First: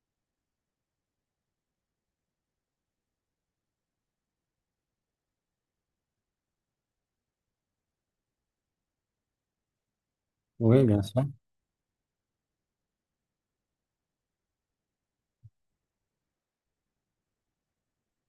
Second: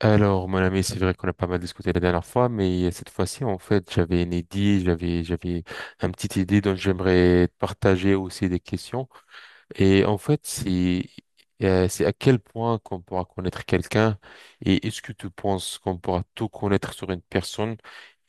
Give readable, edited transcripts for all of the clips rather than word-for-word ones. Alors, mon ami, c'est vrai qu'on a pas mal discuté la dernière fois, mais cette fois-ci, j'avais une idée, j'avais une petite idée dont j'aimerais te partager aussi des questions. Et en fait, Oui, bien sûr. C'est à quel point qu'on pourra connaître quelqu'un et est-ce que tu penses qu'on pourra tout connaître sur une personne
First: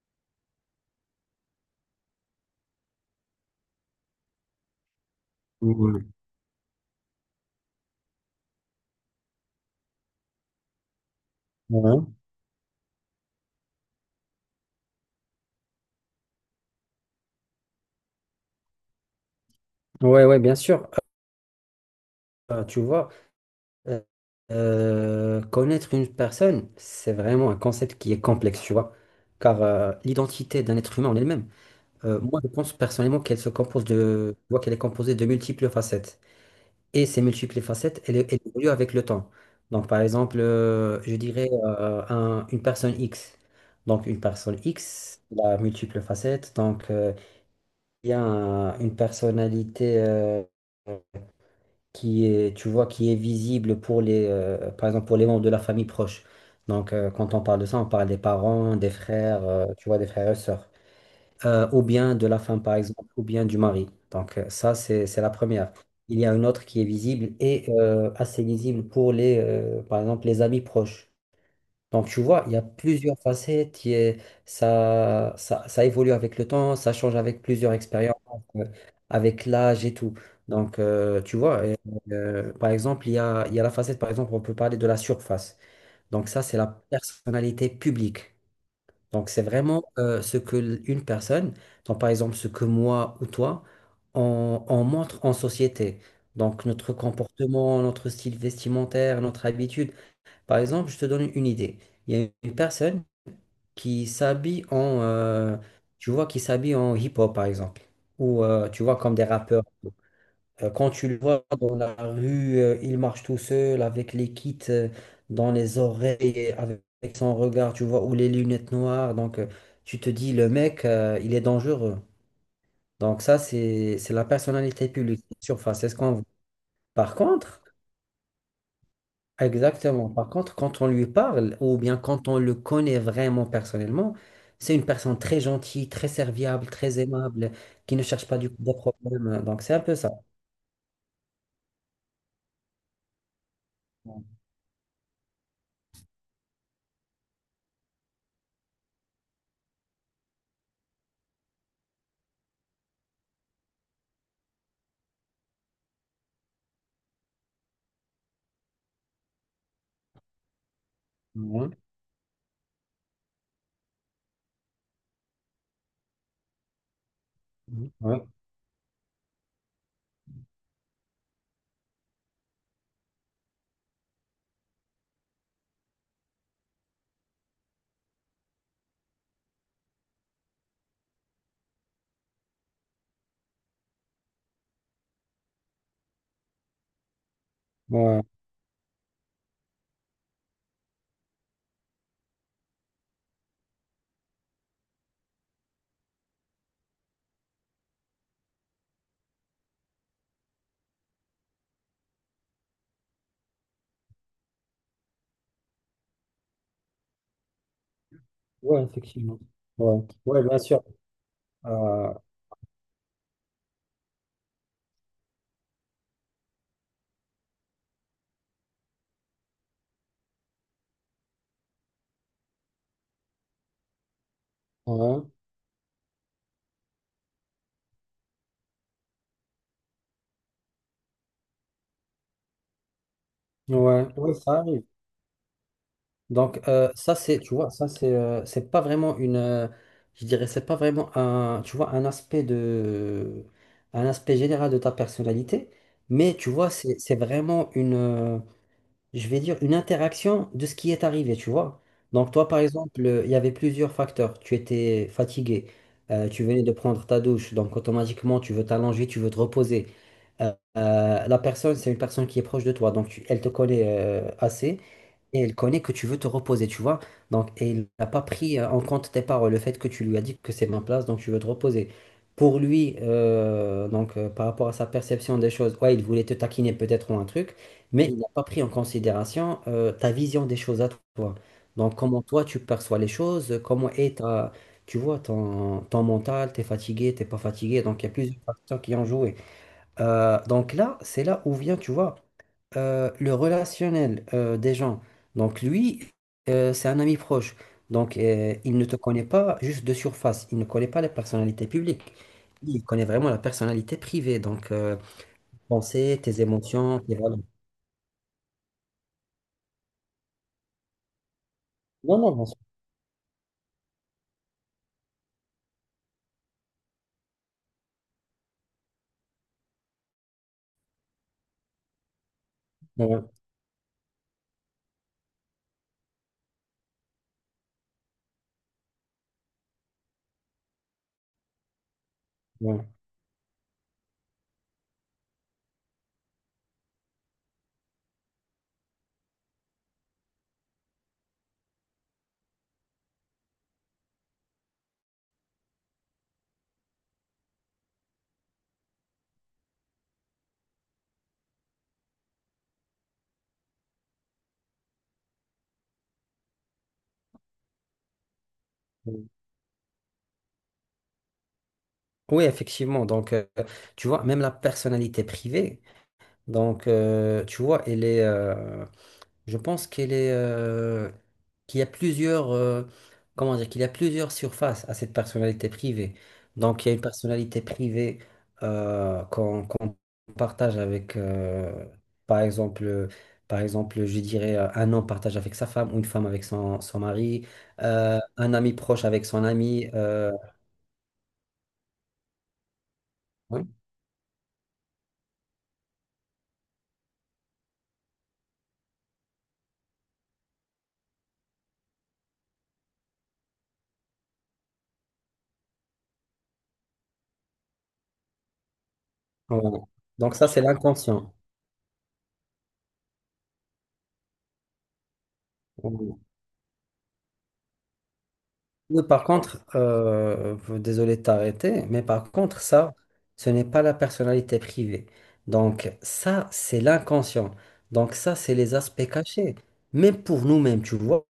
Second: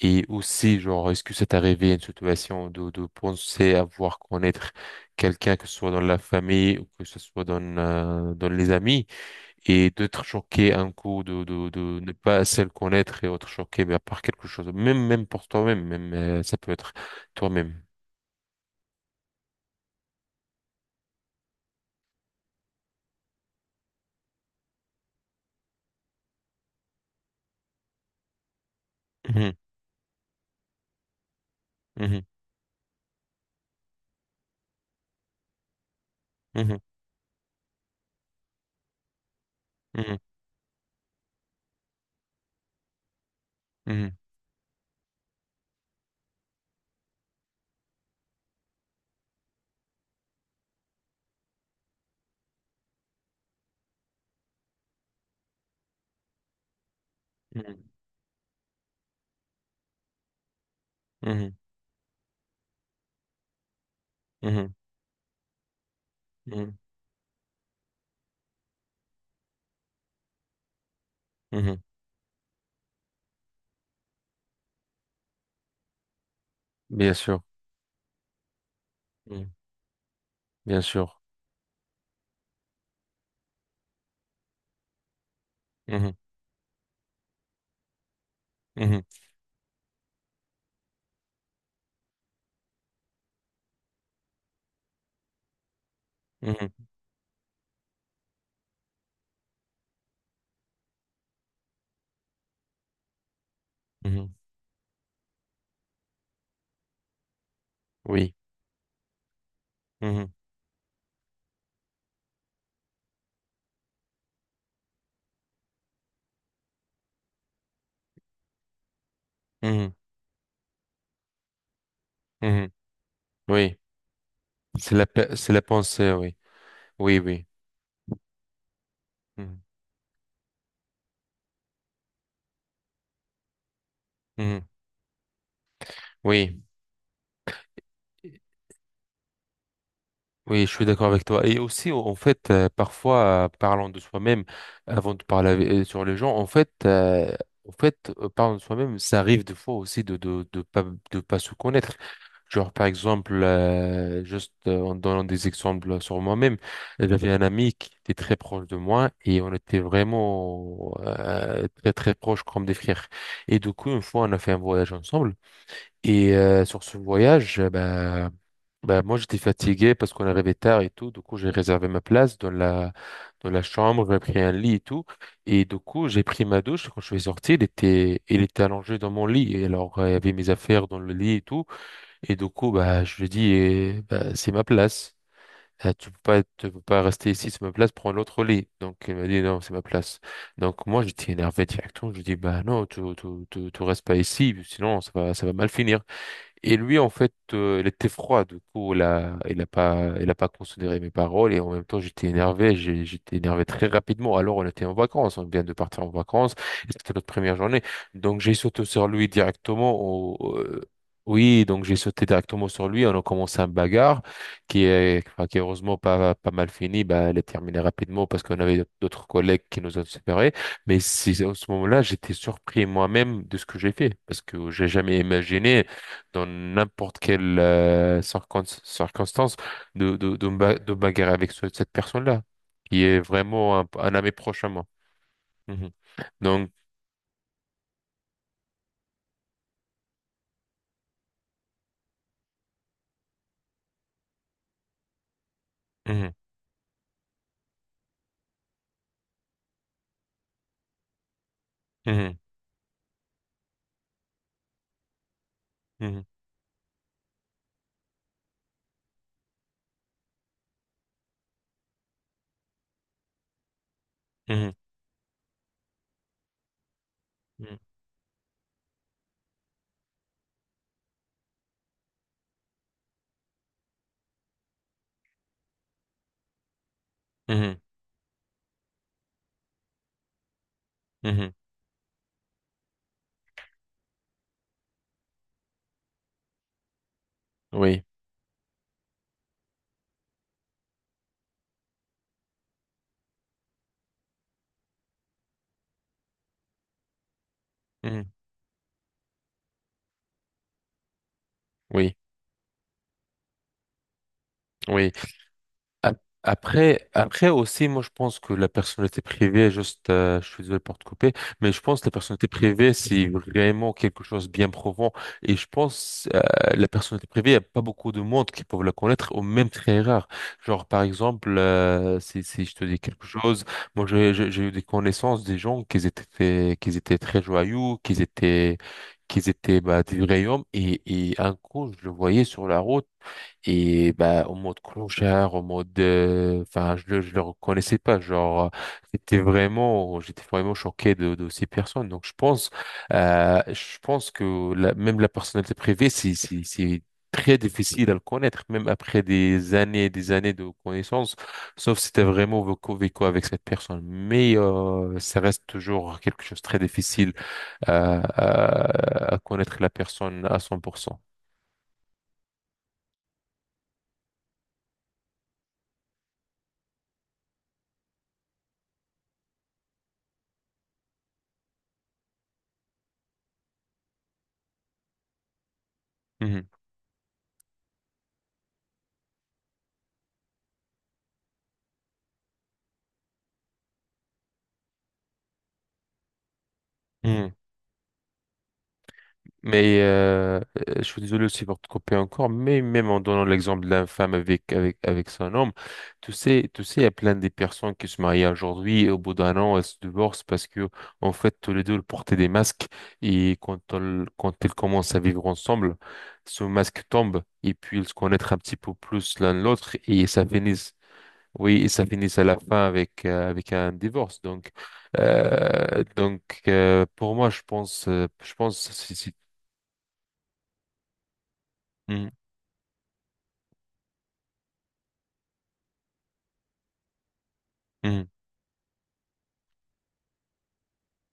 et aussi, genre, est-ce que c'est arrivé une situation de penser avoir connaître quelqu'un, que ce soit dans Mhm. la famille ou que ce soit dans, dans les amis? Et d'être choqué un coup, de Ouais. ne pas assez le connaître et être choqué mais par quelque chose, même, même pour toi-même, même, ça peut être toi-même. Ouais, ouais, bien sûr. Euh, tu vois, euh, Connaître une personne, c'est vraiment un concept qui est complexe, tu vois. Mhm, Car l'identité d'un être humain en elle-même, mhm, moi, je pense personnellement qu'elle se compose de, tu vois, qu'elle est composée de multiples facettes. mhm, Et ces multiples facettes, elles évoluent avec le temps. Donc, par mhm, exemple, je dirais une personne X. Donc, mhm, une personne X, la multiple facette. Donc, y a une personnalité qui est, tu vois, qui est visible pour les, par exemple, pour les membres de la famille proche. Donc, quand on parle de ça, on parle des parents, des frères, tu vois, des frères et sœurs. mhm, Ou bien de la femme, par exemple, ou bien du mari. Donc, mhm, ça, c'est la première. Il y a une autre mhm, qui est visible et assez visible pour les, par exemple, les amis proches. mhm. Donc, tu vois, il y a plusieurs facettes, ça évolue avec le temps, ça Bien change sûr, avec plusieurs expériences, euh, avec mhm, l'âge et tout. Donc, bien sûr. euh, tu vois, euh, euh, par exemple, il y a la facette, par exemple, on peut parler de la surface. Mhm, Donc, ça, c'est la personnalité publique. mhm, Donc, c'est vraiment ce que une personne, donc par exemple, ce que moi ou toi, on montre en société. Donc, mhm, notre comportement, notre style vestimentaire, notre habitude. Par exemple, je te donne une idée. Il y a une personne qui mhm. s'habille en hip-hop, par exemple. Oui, Ou, tu vois, comme des rappeurs. mhm, Quand tu le vois dans la rue, il marche tout seul avec les kits dans les oreilles, avec son regard, tu vois, ou les lunettes noires. Mhm, Tu te dis, le mec, il est dangereux. mhm. Donc, ça, Oui, c'est la personnalité c'est la, publique, c'est la surface. C'est ce pensée, qu'on voit. oui, Par oui, oui. contre. Mhm, Exactement. Par contre, quand on lui parle, ou bien quand on le connaît vraiment personnellement, mhm. c'est une personne très gentille, très Oui. serviable, très aimable, qui ne cherche pas du des problèmes. Donc, c'est un peu ça. Oui, je suis d'accord avec toi. Et aussi, en fait, parfois, parlant de soi-même, avant de parler avec- sur les gens, en fait, parlant de soi-même, ça arrive des fois aussi de pas se connaître. Genre, par exemple, juste en donnant des exemples sur moi-même, j'avais un ami qui était très proche de moi et on était vraiment Ouais, très très proches comme des frères. Et du coup, une fois, on a fait un voyage ensemble. Et sur ce voyage, ouais, bah, moi j'étais fatigué parce qu'on arrivait tard et tout. Du coup, j'ai réservé ma place dans la chambre, j'ai pris un lit et tout. Et du coup, j'ai pris ma douche. Quand je suis sorti, il était allongé dans mon lit. Et alors, il y avait mes affaires dans le lit et tout. Et du coup, bah, je lui ai dit, eh, bah, c'est ma place. Tu peux pas, tu peux pas rester ici, c'est ma place, prends ouais, l'autre lit. Donc, il m'a dit, non, c'est ma place. Donc, moi, j'étais énervé directement. Je lui ai dit, bah, non, tu restes pas ici, sinon, ça va mal finir. Et lui, en fait, il était froid, du coup, il a pas considéré mes paroles et en même temps, j'étais énervé, j'étais énervé très rapidement. Alors, on était en vacances, on vient de partir en vacances, et c'était notre première journée. Donc, j'ai sauté ouais, sur lui effectivement. directement Ouais, ouais, bien sûr. oui, donc j'ai Euh, sauté directement sur lui, on a commencé un bagarre enfin, qui est heureusement pas, pas mal fini, bah, elle est terminée rapidement parce qu'on avait d'autres collègues qui nous ont séparés. Mais c'est, à ce moment-là, j'étais surpris moi-même de ce que j'ai fait parce que j'ai jamais ouais, imaginé dans n'importe quelle circonstance de me bagarrer avec cette personne-là, qui est vraiment ouais, un ami ouais, ça proche à arrive. moi. Mhm. Donc Donc, euh, ça c'est tu vois ça c'est pas vraiment une je dirais c'est pas vraiment un tu vois un aspect de un aspect général de ta personnalité mhm, mais tu vois c'est vraiment une je vais dire une interaction de ce qui est arrivé tu vois donc mhm, toi par exemple il y avait plusieurs facteurs tu étais fatigué, mhm, tu venais de prendre ta douche donc automatiquement tu veux t'allonger tu veux te reposer. La personne, c'est une personne qui est proche de toi, donc elle te connaît mhm, assez. Et elle connaît que tu veux te reposer, tu vois. Donc, et mhm, il n'a pas pris en compte tes paroles, le fait que tu lui as dit que c'est ma place, donc tu veux te reposer. Pour lui, par rapport à sa perception des choses, ouais, il voulait te taquiner peut-être ou un truc, mhm, mais il n'a pas pris en considération ta vision des choses à toi. mhm. Donc, comment toi tu perçois les choses, comment est ta, tu vois, ton mental, t'es fatigué, t'es pas fatigué. Donc, Oui, il y a plusieurs facteurs qui ont joué. Donc là, c'est là où vient, tu vois, le relationnel des gens. Donc lui, c'est un ami proche. Donc mhm, euh, il ne te connaît pas juste de surface. Il ne connaît pas la personnalité publique. oui, Il connaît vraiment la personnalité privée. Oui. Pensée, Ap- tes émotions, Après, tes valeurs. après aussi, moi je pense que la personnalité privée, juste, je suis désolé pour te couper, mais je pense que la Non, non, bien personnalité sûr. privée, c'est vraiment quelque chose de bien profond. Et je pense la personnalité privée, il n'y a pas beaucoup de monde qui peuvent la connaître, ou même très rare. Genre, par exemple, si je te dis Ouais, quelque chose, moi j'ai eu des connaissances des gens qui étaient, qui étaient très joyeux, qui étaient bah, des vrais hommes, et un coup, je le voyais sur ouais, la ouais. route. Et bah, en mode clochard, en mode... Enfin, je le reconnaissais pas. Genre, c'était vraiment... J'étais vraiment choqué de ces personnes. Donc, je pense que même la personnalité privée, c'est très difficile à le connaître, même après des années et des années de connaissances, sauf si t'as vraiment vécu, vécu avec cette personne. Mais ça reste toujours quelque chose de très difficile Ouais. À connaître la personne à 100%. Oui, effectivement. Donc, tu vois, même la personnalité privée, donc, tu vois, je pense qu'elle est, qu'il y a plusieurs, comment dire, qu'il y a plusieurs surfaces à cette personnalité privée. Donc, il y a une personnalité privée qu'on partage avec, par exemple, euh, par exemple, je dirais un homme partage avec sa femme, ou une femme avec son mari, Mhm. Un ami proche avec son ami. Mais je suis désolé aussi pour te couper encore, mais même en donnant Ouais. l'exemple de la femme avec, avec, avec son homme, tu sais, il y a plein de personnes qui se marient aujourd'hui et au bout d'1 an, elles se divorcent parce que, en fait, tous les deux ils portaient des masques et quand ils commencent à vivre ensemble, ce masque tombe et puis ils se connaissent un petit peu plus l'un Ouais. l'autre et Donc, ça ça, c'est finit l'inconscient. oui, et ça finit à la fin avec, avec un divorce. Pour moi, je pense, Oui, par contre, désolé de t'arrêter, mais Mhm. par contre, ça, ce n'est pas la personnalité privée. Donc, ça, c'est l'inconscient. Donc, Mhm, ça, c'est les aspects cachés. Même pour nous-mêmes, tu vois.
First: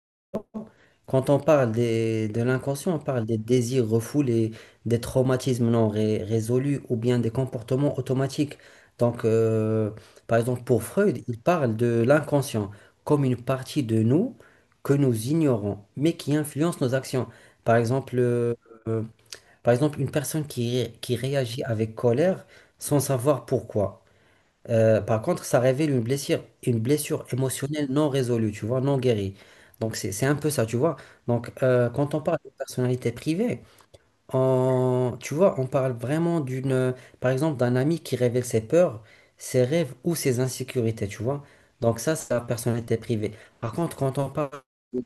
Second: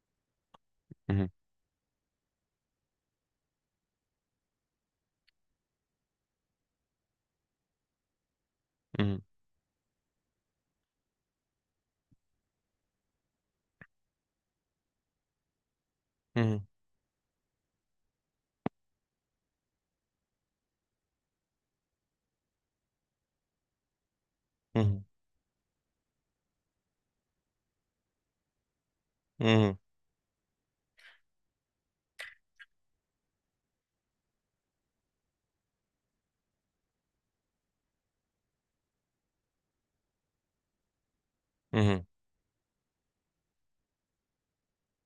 mhm, Quand on parle des- De l'inconscient, on parle des désirs refoulés, des traumatismes non ré- résolus ou bien des comportements automatiques. mhm, Donc, par exemple, pour Freud, il parle de l'inconscient comme une partie de nous que nous ignorons, mais qui mhm, influence nos actions. Par exemple, euh, une personne qui, qui réagit avec colère sans savoir pourquoi. Mhm, Par contre, ça révèle une blessure émotionnelle non résolue, tu vois, non guérie. mhm, Donc, c'est un peu ça, tu vois. Donc, quand on parle de personnalité privée, tu vois, on parle vraiment d'une, par exemple, d'un ami qui révèle ses peurs, ses rêves ou ses insécurités, tu vois. Donc, mhm, ça, c'est la personnalité privée. Par contre, quand on parle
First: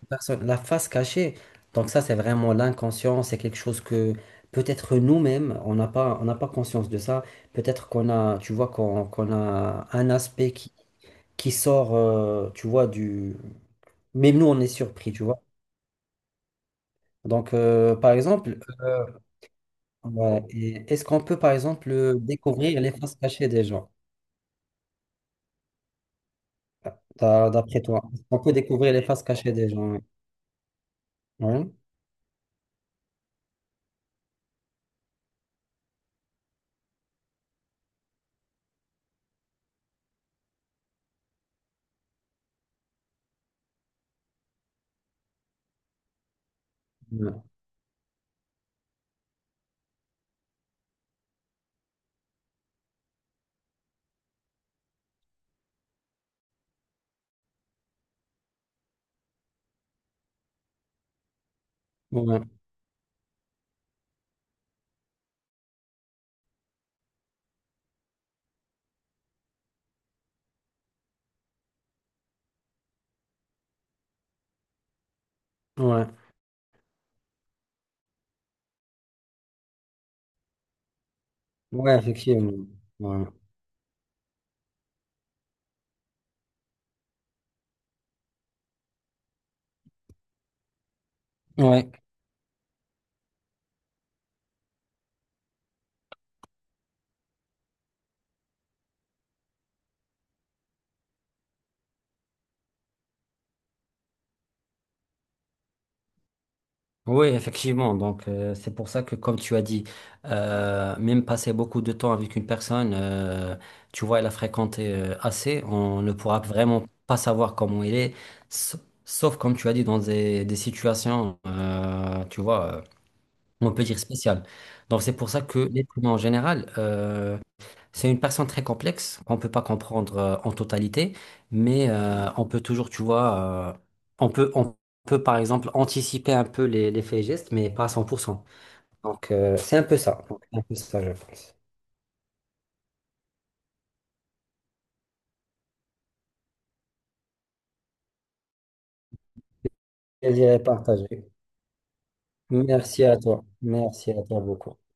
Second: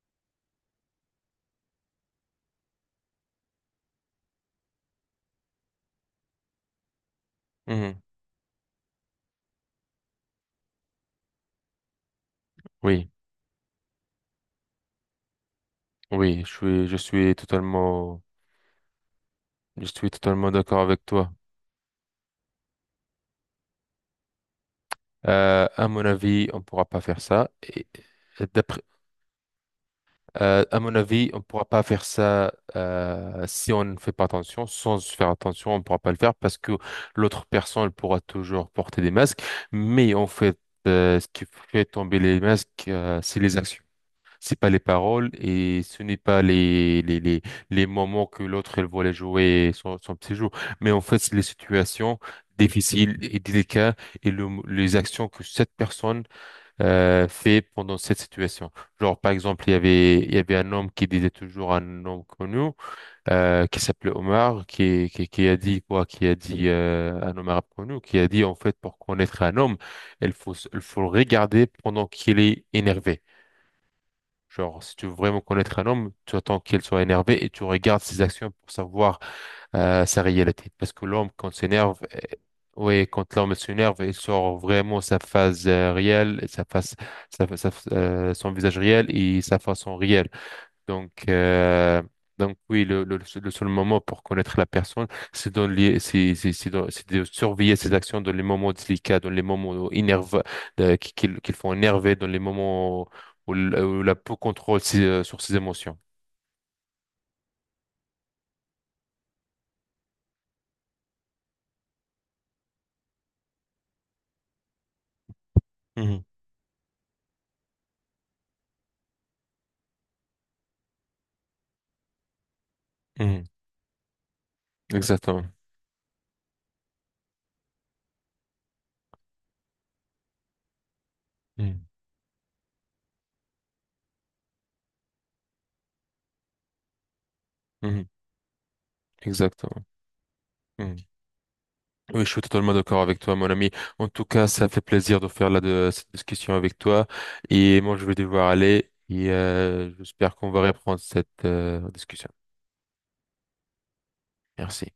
personne, la face cachée. Donc ça, c'est vraiment l'inconscient, c'est quelque chose que peut-être nous-mêmes, on n'a pas conscience de ça. Peut-être mhm. qu'on a, tu vois, qu'on a un aspect qui sort, tu vois, Oui, du... Même nous, on est surpris, tu vois. oui, Donc, je suis ouais, totalement d'accord et avec est-ce qu'on toi. peut, par exemple, découvrir les faces cachées des gens, À mon avis, on pourra pas faire ça. D'après toi? Est-ce qu'on Et peut d'après, découvrir les faces cachées des gens? À mon avis, on pourra Ouais. pas faire ça si on ne fait pas attention. Sans faire attention, on pourra pas le faire parce que l'autre personne pourra toujours porter des masques. Mais en fait, ce qui fait tomber les masques, c'est les actions. C'est pas les paroles et ce n'est pas Ouais. les moments que l'autre elle voulait jouer son, son petit jeu. Mais en fait, c'est les situations difficiles et délicates et les actions que cette personne fait pendant cette situation. Genre, par exemple, il y avait un homme qui disait toujours un homme Ouais. connu qui s'appelait Omar, qui a dit quoi? Qui a dit un homme arabe connu, qui a dit en fait, pour connaître un homme, il faut le regarder pendant qu'il est énervé. Genre, si tu veux vraiment connaître un Ouais. homme, tu attends qu'il soit énervé et tu regardes ses actions pour savoir sa réalité. Parce que l'homme, quand Ouais, s'énerve, effectivement. ouais, Ouais. quand l'homme s'énerve, il sort vraiment sa phase réelle, sa face, son visage réel et sa façon réelle. Donc, Ouais. euh, donc oui, le seul moment pour connaître la personne, c'est dans c'est de surveiller ses actions dans les moments délicats, dans les moments énervés, qu'ils font énerver, dans les moments où, où la peau contrôle ses, sur ses émotions. Oui, effectivement. Donc, c'est pour ça que, comme tu as dit, même passer beaucoup de temps avec une personne, tu vois, elle a fréquenté assez, on ne Mhm, pourra vraiment pas savoir comment il est, sa- sauf, comme tu as dit, dans des situations, mhm, on peut dire spéciales. Donc, c'est pour ça exactement. que l'être humain en général, c'est une personne très complexe qu'on ne peut pas comprendre en totalité, Mhm, mais on peut toujours, tu vois, on peut par exemple anticiper un peu les faits et gestes, mais pas à mhm, 100%. Donc, c'est un exactement. peu ça. Donc, c'est un peu Mhm. ça, je pense. Oui, je suis totalement d'accord avec toi, mon ami. En tout cas, ça fait plaisir de faire là de, cette discussion avec toi. Et moi, je vais devoir aller. Et j'espère Plaisir qu'on va est reprendre partagé. cette discussion. Merci à toi. Merci à toi beaucoup. Merci.